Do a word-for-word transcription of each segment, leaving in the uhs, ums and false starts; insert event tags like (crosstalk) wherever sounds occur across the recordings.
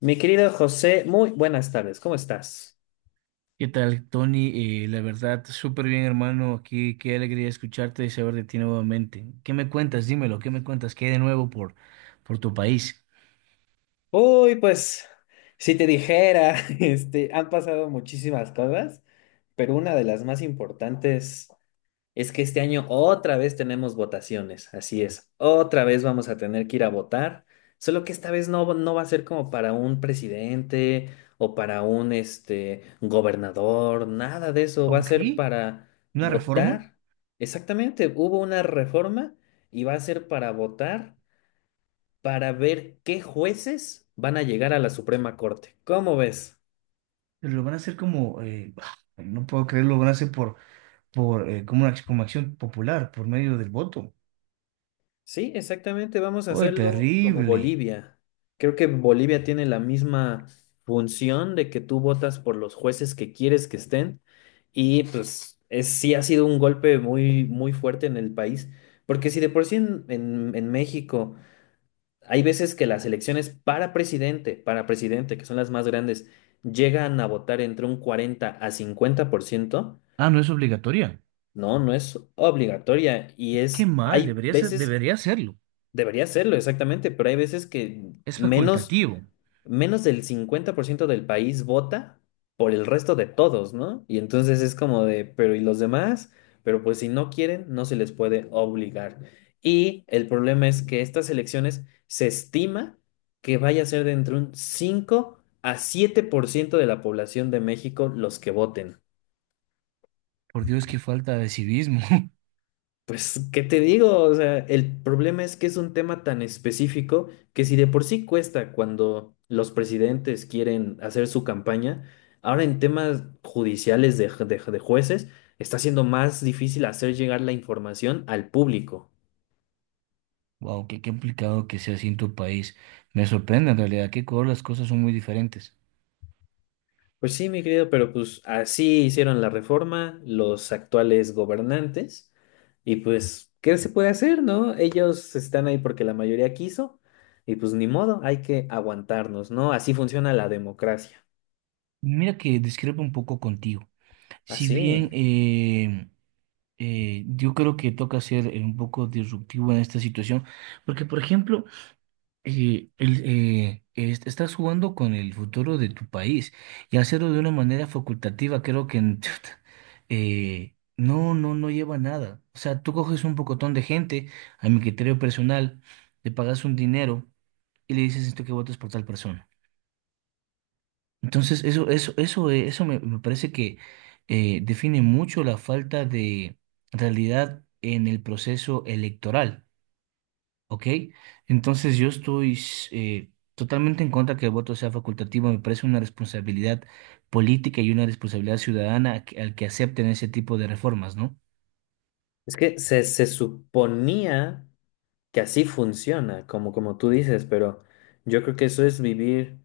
Mi querido José, muy buenas tardes, ¿cómo estás? ¿Qué tal, Tony? Eh, la verdad, súper bien, hermano. Aquí, qué alegría escucharte y saber de ti nuevamente. ¿Qué me cuentas? Dímelo, ¿qué me cuentas? ¿Qué hay de nuevo por, por tu país? Uy, pues, si te dijera, (laughs) este, han pasado muchísimas cosas, pero una de las más importantes es que este año otra vez tenemos votaciones, así es, otra vez vamos a tener que ir a votar, solo que esta vez no, no va a ser como para un presidente o para un, este, gobernador, nada de eso, va a Ok, ser para una reforma, votar. Exactamente, hubo una reforma y va a ser para votar para ver qué jueces van a llegar a la Suprema Corte. ¿Cómo ves? pero lo van a hacer como, eh, (sighs) no puedo creerlo, lo van a hacer por, por eh, como, una, ac- como acción popular, por medio del voto. Sí, exactamente, vamos a ¡Ay, hacerlo como terrible! Bolivia. Creo que Bolivia tiene la misma función de que tú votas por los jueces que quieres que estén y pues es, sí ha sido un golpe muy, muy fuerte en el país, porque si de por sí en, en en México hay veces que las elecciones para presidente, para presidente, que son las más grandes, llegan a votar entre un cuarenta a cincuenta por ciento. Ah, no es obligatoria. No, no es obligatoria y Qué es, mal, hay debería ser, veces, debería serlo. debería serlo exactamente, pero hay veces que Es menos, facultativo. menos del cincuenta por ciento del país vota por el resto de todos, ¿no? Y entonces es como de, pero ¿y los demás? Pero pues si no quieren, no se les puede obligar. Y el problema es que estas elecciones se estima que vaya a ser de entre un cinco a siete por ciento de la población de México los que voten. Por Dios, qué falta de civismo. (laughs) Pues, ¿qué te digo? O sea, el problema es que es un tema tan específico que si de por sí cuesta cuando los presidentes quieren hacer su campaña, ahora en temas judiciales de, ju- de ju- de jueces está siendo más difícil hacer llegar la información al público. Wow, qué complicado que sea así en tu país. Me sorprende en realidad que Ecuador las cosas son muy diferentes. Pues sí, mi querido, pero pues así hicieron la reforma los actuales gobernantes y pues, ¿qué se puede hacer, no? Ellos están ahí porque la mayoría quiso y pues ni modo, hay que aguantarnos, ¿no? Así funciona la democracia, Mira que discrepo un poco contigo. Si bien así. eh, eh, yo creo que toca ser eh, un poco disruptivo en esta situación, porque por ejemplo, eh, el, eh, est- estás jugando con el futuro de tu país y hacerlo de una manera facultativa, creo que n- (laughs) eh, no, no, no lleva nada. O sea, tú coges un pocotón de gente, a mi criterio personal, le pagas un dinero y le dices esto que votes por tal persona. Entonces, eso, eso, eso, eh, eso me, me parece que eh, define mucho la falta de realidad en el proceso electoral. ¿Ok? Entonces yo estoy eh, totalmente en contra que el voto sea facultativo. Me parece una responsabilidad política y una responsabilidad ciudadana a que- al que acepten ese tipo de reformas, ¿no? Es que se, se suponía que así funciona, como, como tú dices, pero yo creo que eso es vivir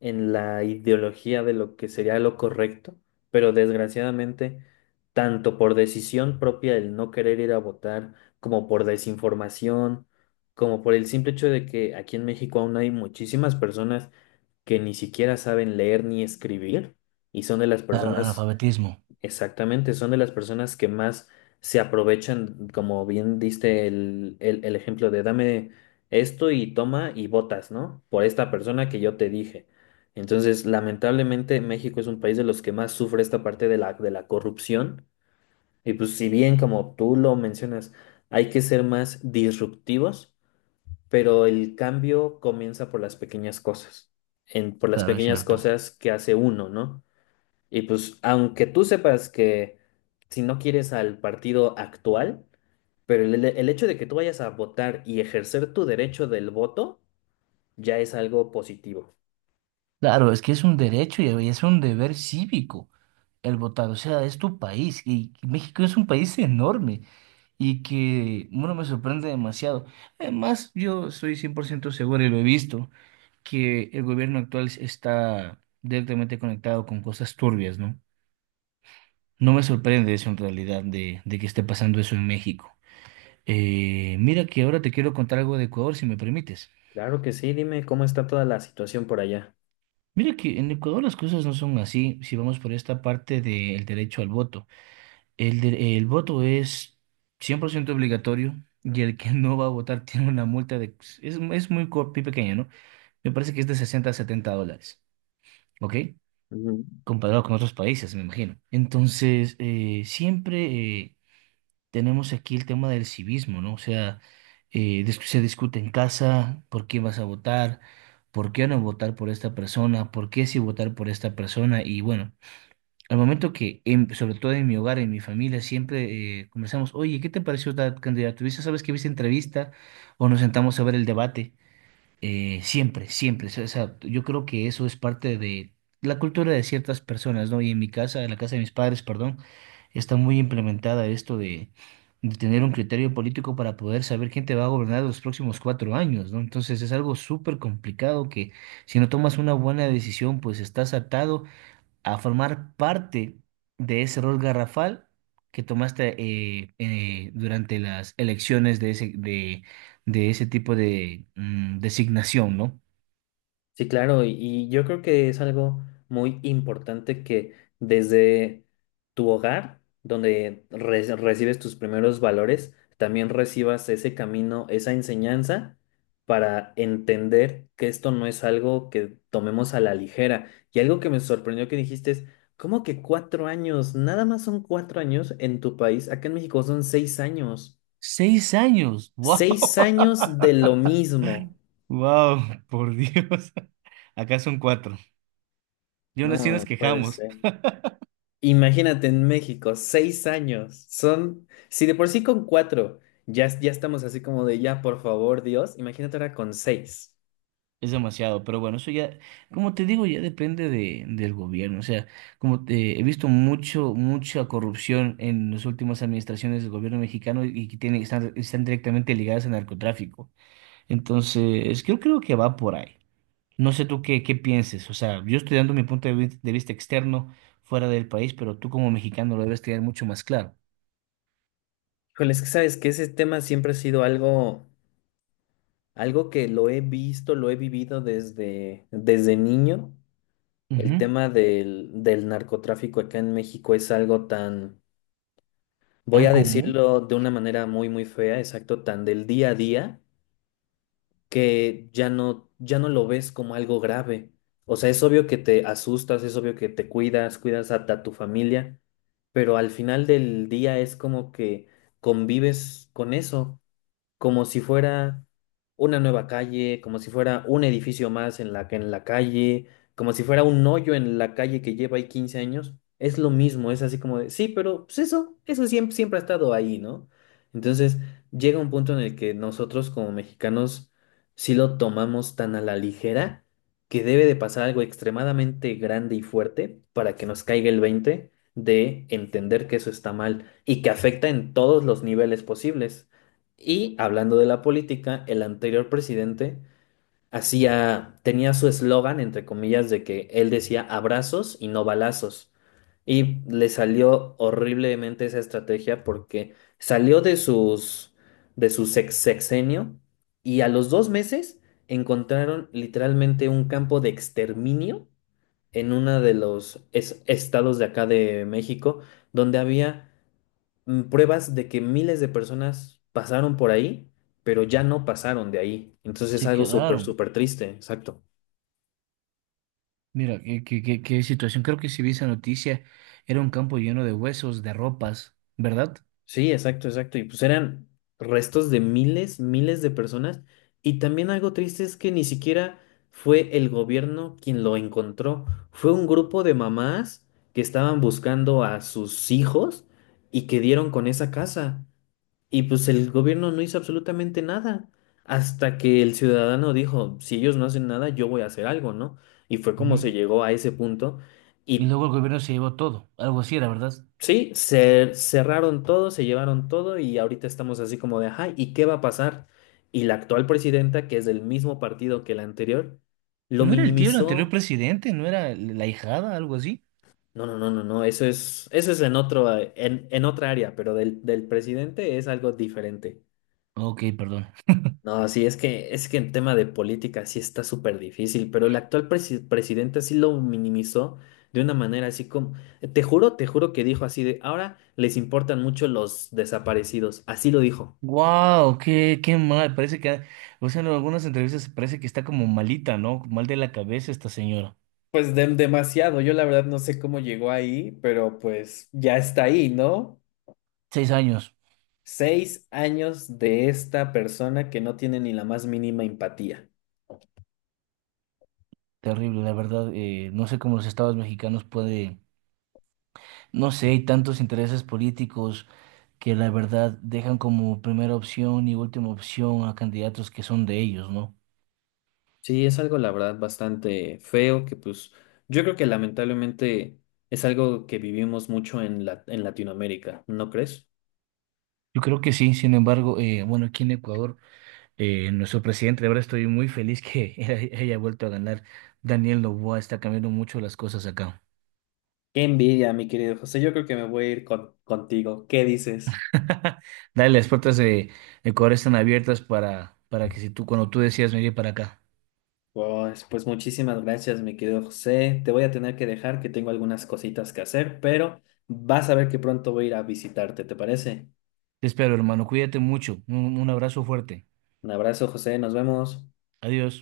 en la ideología de lo que sería lo correcto, pero desgraciadamente, tanto por decisión propia el no querer ir a votar, como por desinformación, como por el simple hecho de que aquí en México aún hay muchísimas personas que ni siquiera saben leer ni escribir, y son de las Claro, personas. analfabetismo. Exactamente, son de las personas que más se aprovechan, como bien diste el, el, el ejemplo de dame esto y toma y votas, ¿no? Por esta persona que yo te dije. Entonces, lamentablemente, México es un país de los que más sufre esta parte de la, de la corrupción. Y pues si bien, como tú lo mencionas, hay que ser más disruptivos, pero el cambio comienza por las pequeñas cosas, en, por las Claro, es pequeñas cierto. cosas que hace uno, ¿no? Y pues, aunque tú sepas que si no quieres al partido actual, pero el, el hecho de que tú vayas a votar y ejercer tu derecho del voto ya es algo positivo. Claro, es que es un derecho y es un deber cívico el votar, o sea, es tu país y México es un país enorme y que, bueno, me sorprende demasiado. Además, yo estoy cien por ciento seguro y lo he visto, que el gobierno actual está directamente conectado con cosas turbias, ¿no? No me sorprende eso en realidad de, de que esté pasando eso en México. Eh, mira que ahora te quiero contar algo de Ecuador, si me permites. Claro que sí, dime cómo está toda la situación por allá. Mira que en Ecuador las cosas no son así si vamos por esta parte del derecho al voto. El, de- el voto es cien por ciento obligatorio y el que no va a votar (laughs) tiene una multa de Es, es muy co- muy pequeña, ¿no? Me parece que es de sesenta a setenta dólares, ¿ok? Ujú. Comparado con otros países, me imagino. Entonces, eh, siempre eh, tenemos aquí el tema del civismo, ¿no? O sea, eh, dis- se discute en casa por quién vas a votar, por qué no votar por esta persona, por qué sí votar por esta persona. Y bueno, al momento que, en- sobre todo en mi hogar, en mi familia, siempre eh, conversamos, oye, ¿qué te pareció tal candidato? ¿Viste, sabes que viste entrevista? O nos sentamos a ver el debate eh, siempre, siempre. O sea, yo creo que eso es parte de la cultura de ciertas personas, ¿no? Y en mi casa, en la casa de mis padres, perdón, está muy implementada esto de, de tener un criterio político para poder saber quién te va a gobernar los próximos cuatro años, ¿no? Entonces es algo súper complicado que si no tomas una buena decisión, pues estás atado a formar parte de ese error garrafal que tomaste eh, eh, durante las elecciones de ese, de, de ese tipo de mm, designación, ¿no? Sí, claro, y, y yo creo que es algo muy importante que desde tu hogar, donde re- recibes tus primeros valores, también recibas ese camino, esa enseñanza para entender que esto no es algo que tomemos a la ligera. Y algo que me sorprendió que dijiste es, ¿cómo que cuatro años? Nada más son cuatro años en tu país. Acá en México son seis años. Seis años, wow, Seis años de lo (laughs) mismo. wow, por Dios, (laughs) acá son cuatro. Yo aún así nos No puede quejamos. ser. Imagínate en México, seis años. Son, si de por sí con cuatro ya, es- ya estamos así como de ya, por favor, Dios, imagínate ahora con seis. Es demasiado, pero bueno, eso ya, como te digo, ya depende de, del gobierno. O sea, como te, he visto mucho, mucha corrupción en las últimas administraciones del gobierno mexicano y que tienen, están, están directamente ligadas al narcotráfico. Entonces, yo creo que va por ahí. No sé tú qué, qué pienses. O sea, yo estoy dando mi punto de vi- de vista externo fuera del país, pero tú como mexicano lo debes tener mucho más claro. Híjole, es que sabes que ese tema siempre ha sido algo, algo que lo he visto, lo he vivido desde, desde niño. El Ujú. tema del, del narcotráfico acá en México es algo tan, voy Tan a común, decirlo de una manera muy, muy fea, exacto, tan del día a día que ya no, ya no lo ves como algo grave. O sea, es obvio que te asustas, es obvio que te cuidas, cuidas a, a tu familia, pero al final del día es como que convives con eso como si fuera una nueva calle, como si fuera un edificio más en la, en la calle, como si fuera un hoyo en la calle que lleva ahí quince años. Es lo mismo, es así como de, sí, pero pues eso, eso siempre, siempre ha estado ahí, ¿no? Entonces llega un punto en el que nosotros como mexicanos sí lo tomamos tan a la ligera que debe de pasar algo extremadamente grande y fuerte para que nos caiga el veinte de entender que eso está mal y que afecta en todos los niveles posibles. Y hablando de la política, el anterior presidente hacía, tenía su eslogan, entre comillas, de que él decía abrazos y no balazos. Y le salió horriblemente esa estrategia porque salió de sus, de su sex- sexenio y a los dos meses encontraron literalmente un campo de exterminio en uno de los es- estados de acá de México, donde había mm, pruebas de que miles de personas pasaron por ahí, pero ya no pasaron de ahí. Entonces es se algo súper, quedaron. súper triste, exacto. Mira, qué, qué- qué- qué situación. Creo que si vi esa noticia, era un campo lleno de huesos, de ropas, ¿verdad? Sí, exacto, exacto. Y pues eran restos de miles, miles de personas. Y también algo triste es que ni siquiera fue el gobierno quien lo encontró. Fue un grupo de mamás que estaban buscando a sus hijos y que dieron con esa casa. Y pues el gobierno no hizo absolutamente nada hasta que el ciudadano dijo, si ellos no hacen nada, yo voy a hacer algo, ¿no? Y fue como Ujú. se llegó a ese punto. Y Y luego el gobierno se llevó todo, algo así era, ¿verdad? sí, se cerraron todo, se llevaron todo y ahorita estamos así como de, ajá, ¿y qué va a pasar? Y la actual presidenta, que es del mismo partido que la anterior, lo ¿No era el tío del anterior minimizó. presidente? ¿No era la hijada, algo así? No, no, no, no, no, eso es, eso es en otro, eh, en, en otra área, pero del, del presidente es algo diferente. Ok, perdón. No, sí, es que, es que en tema de política sí está súper difícil, pero el actual presi- presidente sí lo minimizó de una manera así como, te juro, te juro que dijo así de, ahora les importan mucho los desaparecidos, así lo dijo. Wow, qué, qué mal. Parece que, o sea, en algunas entrevistas parece que está como malita, ¿no? Mal de la cabeza esta señora. Pues dem- demasiado, yo la verdad no sé cómo llegó ahí, pero pues ya está ahí, ¿no? Seis años. Seis años de esta persona que no tiene ni la más mínima empatía. Terrible, la verdad. Eh, no sé cómo los estados mexicanos pueden, no sé, hay tantos intereses políticos que la verdad dejan como primera opción y última opción a candidatos que son de ellos, ¿no? Sí, es algo, la verdad, bastante feo, que pues yo creo que lamentablemente es algo que vivimos mucho en la, en Latinoamérica, ¿no crees? Yo creo que sí, sin embargo, eh, bueno, aquí en Ecuador, eh, nuestro presidente, ahora estoy muy feliz que (laughs) haya haya vuelto a ganar. Daniel Noboa está cambiando mucho las cosas acá. Qué envidia, mi querido José. Yo creo que me voy a ir con- contigo. ¿Qué dices? (laughs) Dale, las puertas de Ecuador están abiertas para, para que si tú, cuando tú decidas venir para acá. Pues, pues muchísimas gracias, mi querido José. Te voy a tener que dejar, que tengo algunas cositas que hacer, pero vas a ver que pronto voy a ir a visitarte, ¿te parece? Te espero, hermano, cuídate mucho. un un abrazo fuerte. Un abrazo, José. Nos vemos. Adiós.